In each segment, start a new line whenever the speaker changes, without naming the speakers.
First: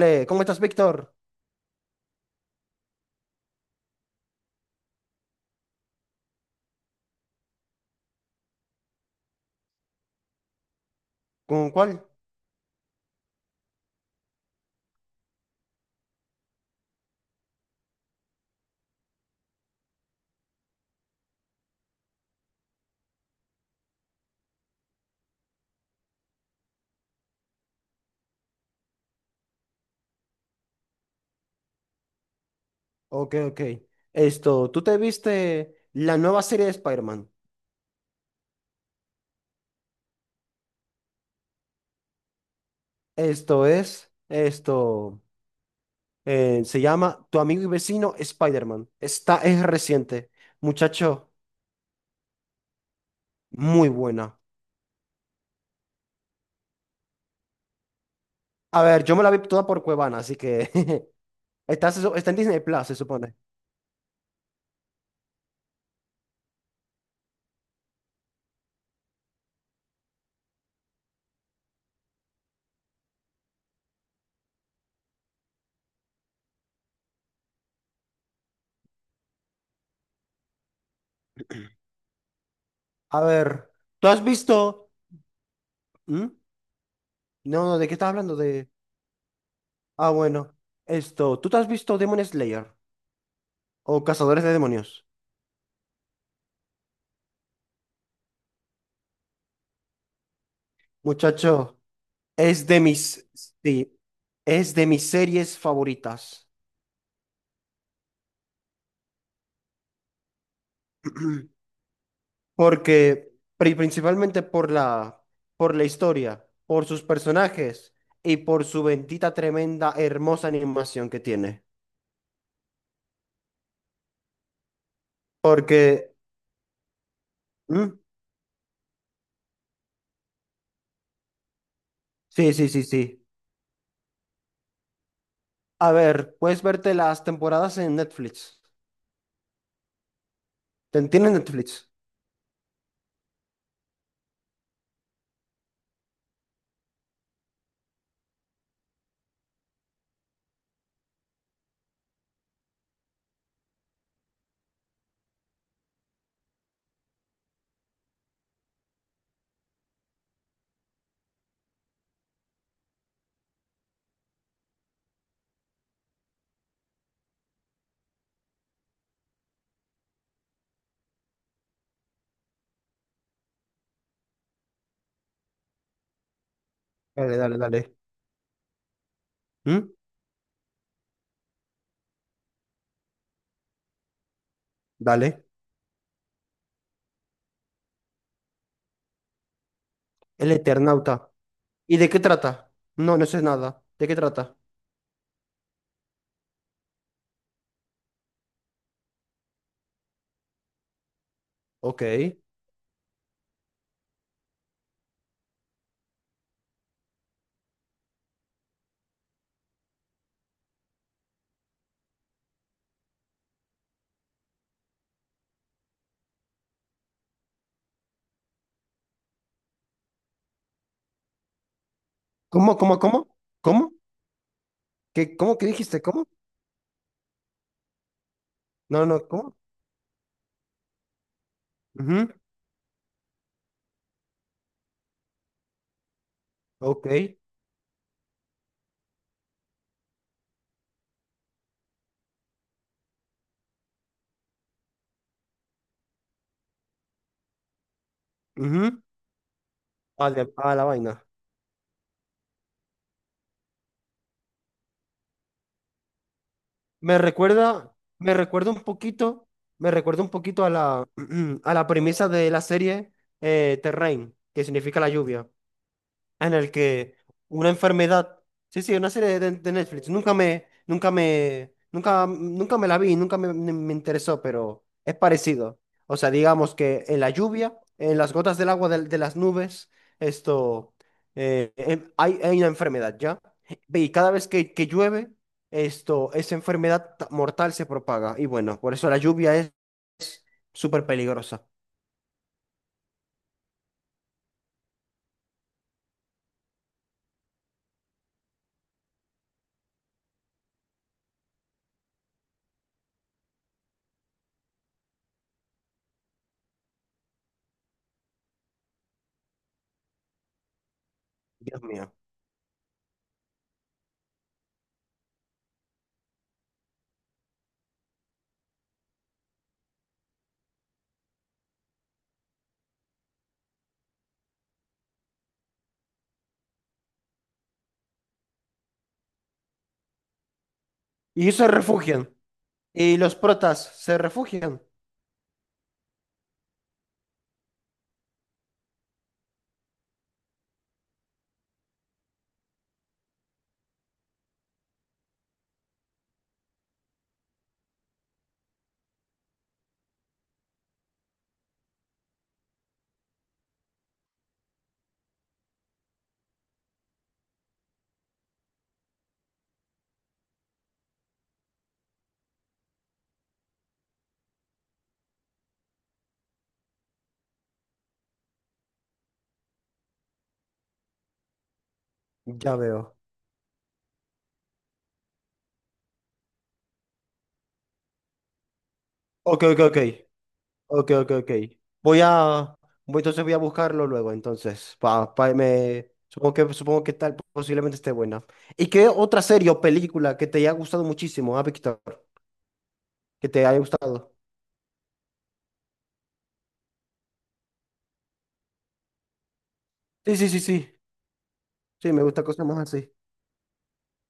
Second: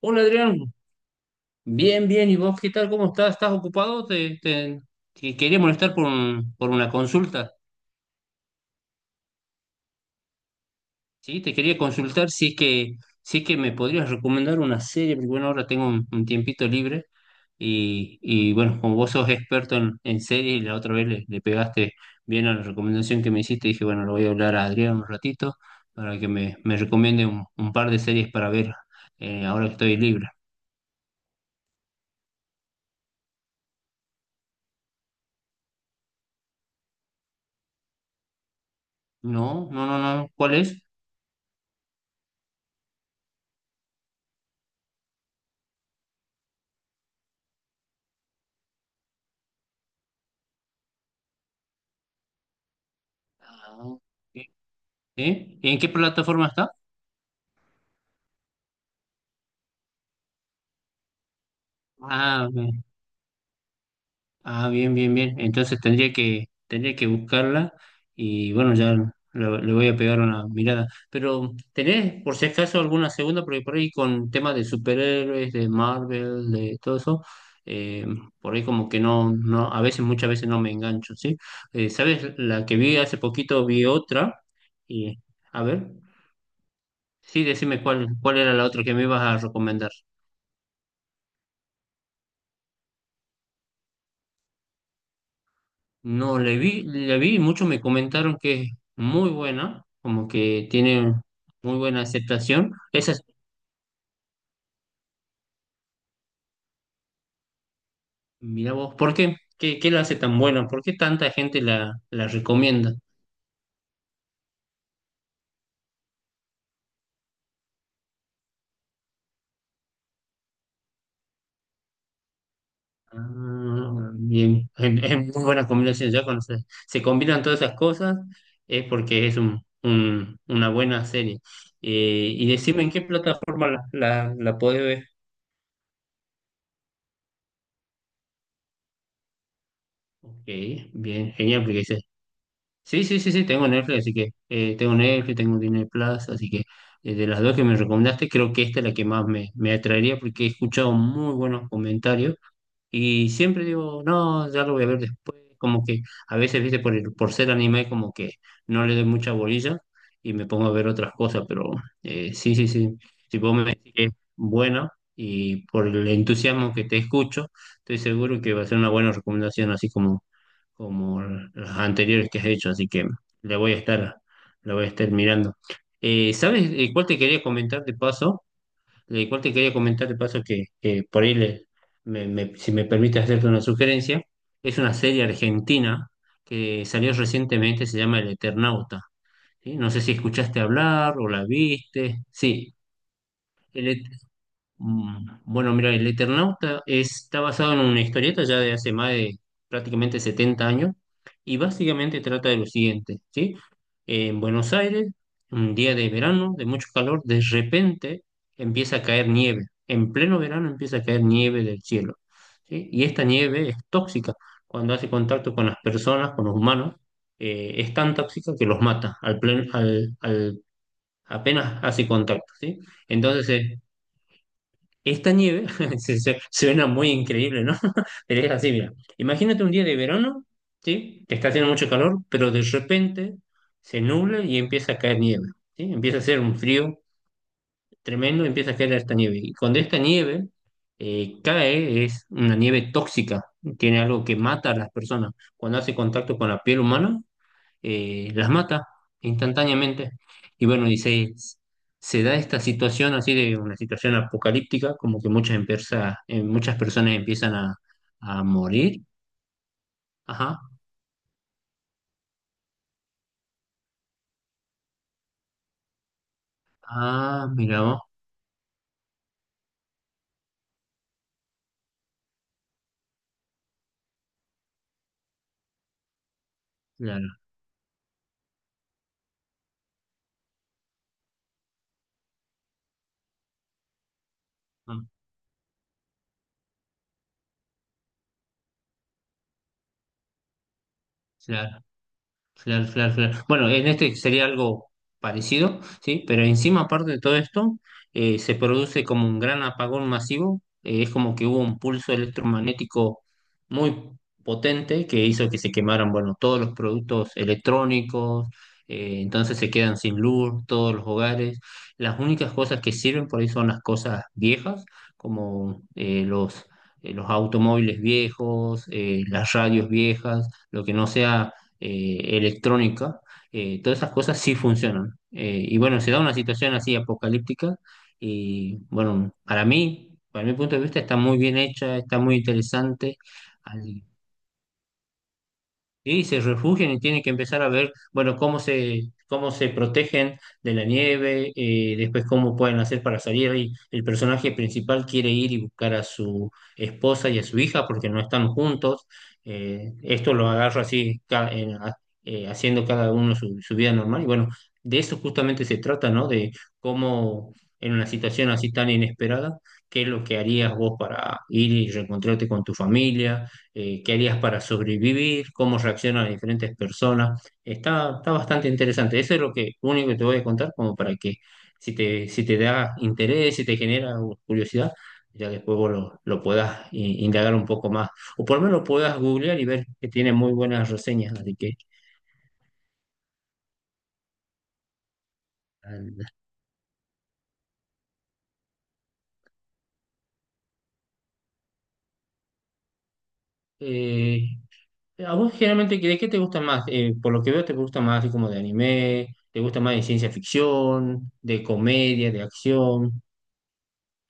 Hola
¿cómo
Adrián,
estás, Víctor?
bien, ¿y vos qué tal? ¿Cómo estás? ¿Estás ocupado? Te quería molestar por una consulta, ¿sí? Te
¿Con
quería
cuál?
consultar si es que me podrías recomendar una serie, porque bueno, ahora tengo un tiempito libre bueno, como vos sos experto en series, y la otra vez le pegaste bien a la recomendación que me hiciste, dije, bueno, lo voy a hablar a Adrián un ratito para que me recomiende un par de series para ver ahora que estoy libre.
Ok, ok. Esto, ¿tú te viste la nueva serie de Spider-Man?
No, no, no, no, ¿cuál es?
Esto es, esto, se llama Tu amigo y vecino Spider-Man. Esta es reciente. Muchacho,
Ah,
muy
ok.
buena.
¿Sí? ¿En qué plataforma está?
A ver, yo me la vi toda por Cuevana, así que está, está en
Ah,
Disney
bien,
Plus, se supone.
ah, bien, bien, bien. Entonces tendría que buscarla y bueno, ya le voy a pegar una mirada. Pero, ¿tenés por si acaso alguna segunda? Porque por ahí con temas de superhéroes, de Marvel, de todo eso, eh, por ahí como que no, no, a veces, muchas veces no me engancho, ¿sí? ¿Sabes? La que vi hace
A
poquito
ver,
vi
¿tú has
otra
visto?
y, a ver,
¿Mm?
sí,
No, no,
decime
¿de qué
cuál,
estás hablando?
cuál era la
De...
otra que me ibas a recomendar.
Ah, bueno. Esto, ¿tú te has visto Demon Slayer o Cazadores de Demonios?
No, le vi, la vi y muchos me comentaron que es muy buena, como que tiene muy
Muchacho.
buena
Es
aceptación.
de
Esa es,
mis, sí, es de mis series favoritas.
mira vos, ¿por qué? ¿Qué, qué la hace tan buena? ¿Por qué tanta gente la recomienda?
Porque, principalmente por por la historia, por sus personajes y por su bendita, tremenda, hermosa animación que tiene.
Ah, bien, es muy buena combinación.
Porque,
Ya se combinan todas esas
¿Mm?
cosas es porque es una buena serie. Y
Sí, sí,
decime
sí,
en qué
sí.
plataforma la podés ver.
A ver, puedes verte las temporadas en Netflix.
Ok, bien,
¿Tienes
genial,
Netflix?
porque sí, sí, sí, sí, tengo Netflix, así que tengo Netflix, tengo Disney Plus, así que de las dos que me recomendaste, creo que esta es la que más me atraería porque he escuchado muy buenos comentarios y siempre digo, no, ya lo voy a ver después, como que a veces, viste, por ser anime, como que no le doy mucha bolilla y me pongo a ver otras cosas, pero sí, sí, sí, si vos me decís que es buena y por el entusiasmo que te escucho, estoy seguro que va a ser una buena recomendación, así como como las anteriores que has hecho, así que le voy a estar, le voy a estar mirando. ¿Sabes cuál te
Dale,
quería
dale,
comentar de
dale.
paso? ¿Cuál te quería
¿Mm?
comentar de paso que por ahí, si me permite hacerte una sugerencia? Es una serie
Dale.
argentina que salió recientemente, se llama El Eternauta. ¿Sí? No sé si
El
escuchaste hablar o
Eternauta.
la
¿Y de qué
viste.
trata?
Sí,
No, no sé nada. ¿De qué trata?
Bueno, mira, el Eternauta está basado en una historieta ya de hace más de prácticamente 70 años y
Ok.
básicamente trata de lo siguiente, ¿sí? En Buenos Aires, un día de verano, de mucho calor, de repente empieza a caer nieve. En pleno verano empieza a caer nieve del cielo, ¿sí? Y esta nieve es tóxica. Cuando hace contacto con las personas, con los humanos, es tan tóxica que los mata al plen- al- al- apenas hace contacto,
¿Cómo,
¿sí?
cómo, cómo?
Entonces,
¿Cómo?
esta
¿Qué, cómo
nieve
que dijiste? ¿Cómo?
suena muy increíble, ¿no? Pero es así, mira.
No, no, ¿cómo?
Imagínate un día de verano, ¿sí? Que está haciendo mucho calor,
Ujú,
pero de repente se nubla y empieza a caer nieve, ¿sí? Empieza a hacer un frío
ok,
tremendo, empieza a caer esta nieve. Y cuando esta nieve cae, es una nieve tóxica, tiene algo que mata a las personas. Cuando hace contacto con la piel humana, las mata
ujú.
instantáneamente. Y
A la
bueno,
vaina.
se da esta situación así de una situación apocalíptica, como que muchas, empresas, muchas personas
Me
empiezan
recuerda,
a morir.
me recuerda un
Ajá.
poquito a a la premisa de la serie Terrain, que significa la lluvia, en el que
Ah,
una
mira vos,
enfermedad, sí, sí, una serie de Netflix, nunca me la vi, nunca me, me- me interesó, pero es parecido. O sea, digamos que en la
claro.
lluvia, en las gotas del agua de las nubes, esto, hay una enfermedad, ¿ya? Y cada vez que
Ah,
llueve, esto, mortal se propaga. Y bueno, por eso la lluvia es súper peligrosa.
claro. Claro, claro, claro. Bueno, en este sería algo parecido, ¿sí? Pero encima, aparte de todo esto, se produce como un gran apagón masivo. Es como que hubo un pulso electromagnético muy potente que hizo que se quemaran, bueno, todos los productos electrónicos. Entonces se quedan sin luz todos los hogares.
Dios mío.
Las únicas cosas que sirven por ahí son las cosas viejas, como eh, los, los automóviles viejos, las radios viejas, lo que no sea electrónica, todas esas cosas sí funcionan. Y bueno, se da una situación así apocalíptica y bueno, para mí, para mi punto de vista, está muy
Y
bien
se
hecha, está
refugian.
muy interesante.
Y los protas se refugian.
Sí, se refugian y tienen que empezar a ver, bueno, cómo se protegen de la nieve, después cómo pueden hacer para salir. Y el personaje principal quiere ir y buscar a su esposa y a su hija porque no están juntos. Esto lo agarra así, haciendo cada uno su vida normal. Y bueno, de eso justamente se trata, ¿no? De cómo en una situación así tan inesperada, ¿qué es lo que harías vos para ir y reencontrarte con tu familia? ¿Qué harías para sobrevivir, cómo reaccionan las diferentes personas? Está, está bastante interesante. Eso es lo que, lo único que te voy a contar, como para que si te, si te
Ya
da
veo.
interés, si te genera curiosidad, ya después vos lo puedas i- indagar un poco más. O por lo menos lo puedas googlear
Ok,
y
ok,
ver
ok.
que tiene muy buenas
Ok, ok,
reseñas.
ok.
Así que,
Voy a. Entonces voy a buscarlo luego. Entonces,
anda.
supongo que tal posiblemente esté buena. ¿Y qué otra serie o película que te haya gustado muchísimo, ah, Víctor? Que te haya gustado.
Eh, ¿A vos generalmente de qué te gusta más? Por lo que veo, te gusta más así como de anime, te gusta más de ciencia
Sí, sí, sí, sí.
ficción, de
Sí, me
comedia, de
gusta cosas más así.
acción.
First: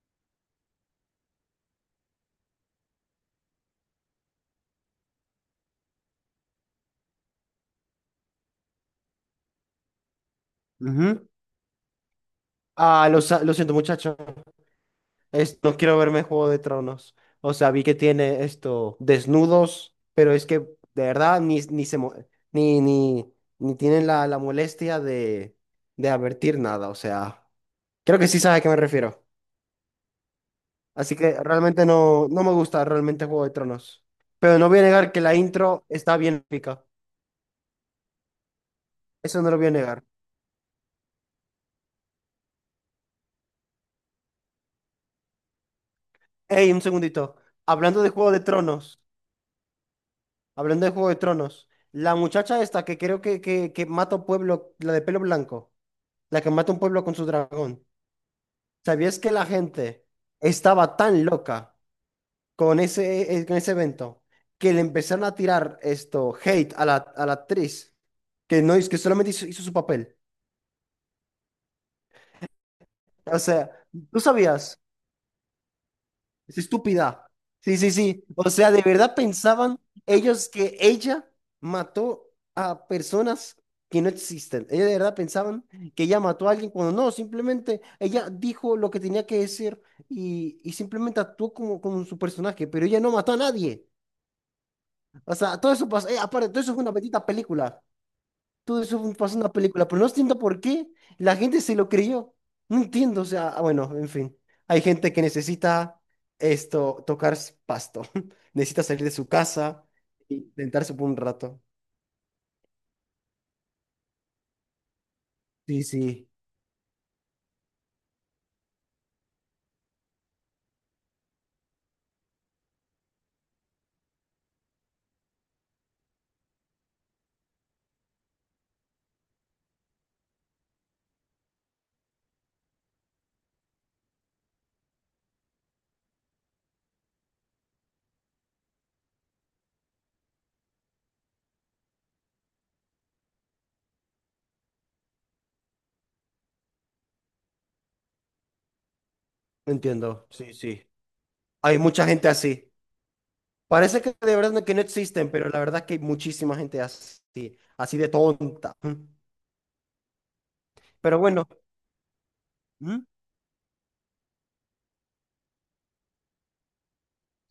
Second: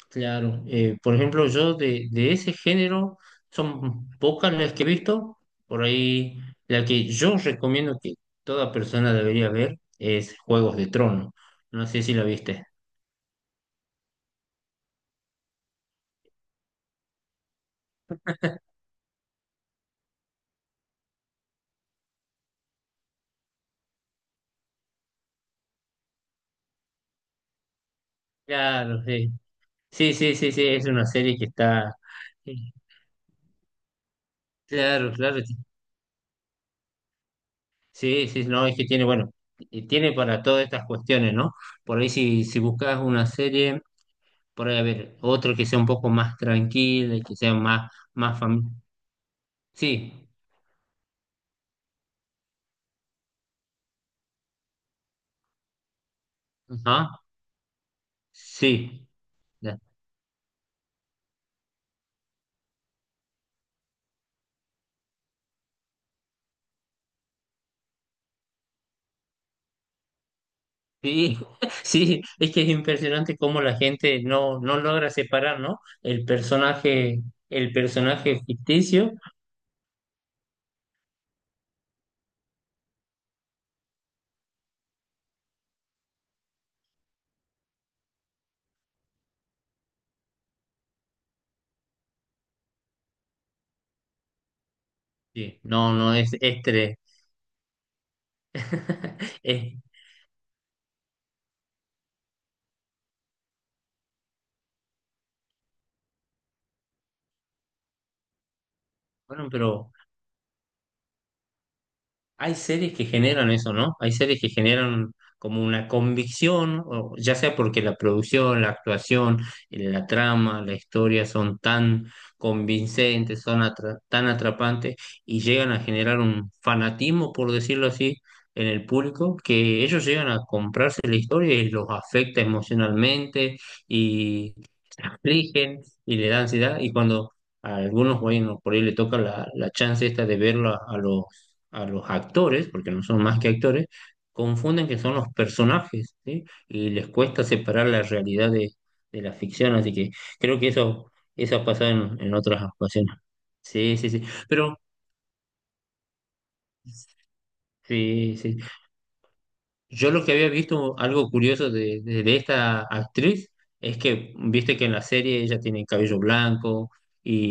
Claro, por ejemplo, yo de ese género son pocas las que he visto. Por ahí, la que yo recomiendo que toda persona debería ver es Juegos de
Ujú.
Trono. No sé si la viste.
Ah, lo siento, muchacho. No quiero verme Juego de Tronos. O sea, vi que tiene esto, desnudos, pero es que de verdad ni, ni se mo- ni, ni, ni tienen la molestia de advertir nada. O sea, creo que sí sabe a qué me
Claro,
refiero.
sí. Sí, sí, sí, sí, es una
Así que
serie que
realmente
está.
no, no me
Sí,
gusta realmente Juego de Tronos. Pero no voy a
claro,
negar que la
claro.
intro está bien épica.
Sí, sí, no, es que tiene, bueno,
Eso no lo voy a
y
negar.
tiene para todas estas cuestiones, ¿no? Por ahí, si, si buscas una serie, por ahí, a ver, otro que sea un poco más
Ey, un
tranquila, y que
segundito.
sea más,
Hablando de Juego
más
de
familiar.
Tronos,
Sí,
hablando de Juego de Tronos, la muchacha esta que creo que mata a pueblo, la de pelo blanco, la que mata a un pueblo con
ajá,
su dragón.
sí,
¿Sabías que la
ya,
gente estaba tan loca con ese evento que le empezaron a tirar esto, hate a a la actriz, que no es que solamente hizo, hizo su papel?
sí, sí, es que es impresionante
O
cómo
sea,
la
¿tú
gente no, no
sabías?
logra separar, ¿no?
Es estúpida.
El
Sí, sí, sí.
personaje
O sea, de
ficticio,
verdad pensaban ellos que ella mató a personas que no existen. Ellos de verdad pensaban que ella mató a alguien cuando no, simplemente ella dijo lo que tenía que decir y simplemente actuó como, como su personaje, pero ella no mató a nadie. O sea,
sí,
todo eso
no,
pasó.
no,
Aparte, todo
es
eso fue una
tres.
bendita película, todo eso pasó en una
Es-
película, pero no entiendo por qué la gente se lo creyó. No entiendo, o sea, ah, bueno, en fin. Hay gente que necesita esto, pasto, necesita salir de su
bueno,
casa
pero
y tentarse por un rato.
hay series que generan eso, ¿no? Hay series que generan como
Sí,
una
sí,
convicción, o ya sea porque la producción, la actuación, la trama, la historia son tan convincentes, tan atrapantes y llegan a generar un fanatismo, por decirlo así, en el público, que ellos llegan a comprarse la historia y los afecta emocionalmente y se afligen y le da ansiedad. Y cuando a algunos, bueno, por ahí le toca la chance esta de verla a los actores, porque no son más que actores, confunden que son los personajes, ¿sí? Y les cuesta separar la realidad de la ficción, así que
entiendo, sí,
creo que
sí.
eso ha
Hay
pasado
mucha gente
en otras
así.
ocasiones. Sí,
Parece
sí,
que
sí.
de verdad que
Pero,
no existen, pero la verdad que hay muchísima gente así, así de
sí, sí.
tonta.
Yo lo que había visto,
Pero
algo
bueno,
curioso de esta
¿Mm?
actriz, es que, viste que en la serie ella tiene cabello blanco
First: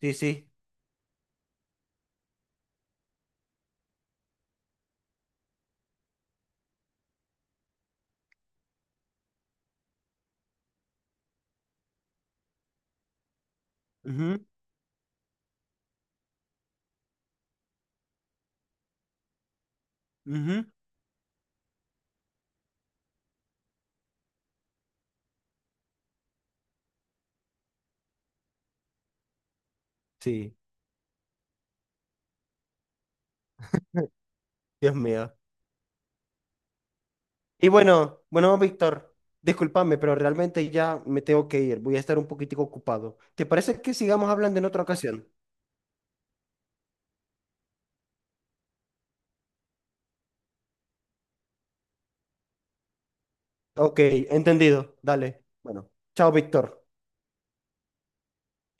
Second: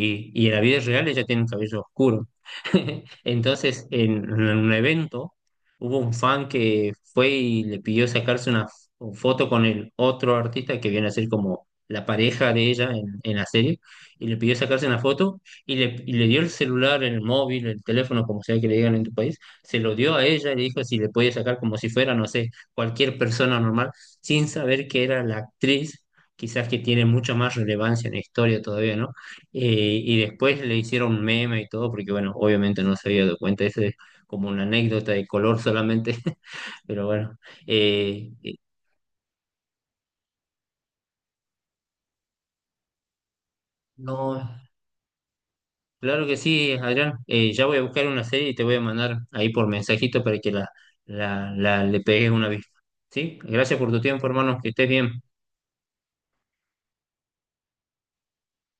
Sí,
y
sí.
en la vida real ella tiene un cabello oscuro. Entonces, en un evento, hubo un fan que fue y le pidió sacarse una f- foto con el otro artista que viene a ser como la pareja de ella en la serie, y le
Ujú,
pidió sacarse una foto y le dio el celular, el móvil, el teléfono, como sea que le digan en tu país se lo dio a ella y le
ujú.
dijo si le podía sacar como si fuera, no sé, cualquier persona normal, sin saber que era la actriz, quizás que tiene mucha más relevancia en la historia todavía, ¿no? Y
Sí,
después le hicieron meme y todo, porque bueno, obviamente no se había dado cuenta, eso es como una
Dios
anécdota de
mío.
color solamente, pero bueno,
Y bueno,
eh, eh,
bueno, Víctor, discúlpame, pero realmente ya me tengo que ir. Voy a estar un poquitico ocupado. ¿Te parece que sigamos
no.
hablando en otra ocasión?
Claro que sí, Adrián. Ya voy a buscar una serie y te voy a mandar ahí por mensajito para que la le pegues una vista. ¿Sí? Gracias por
Ok,
tu tiempo, hermano. Que estés
entendido.
bien.
Dale. Bueno, chao, Víctor.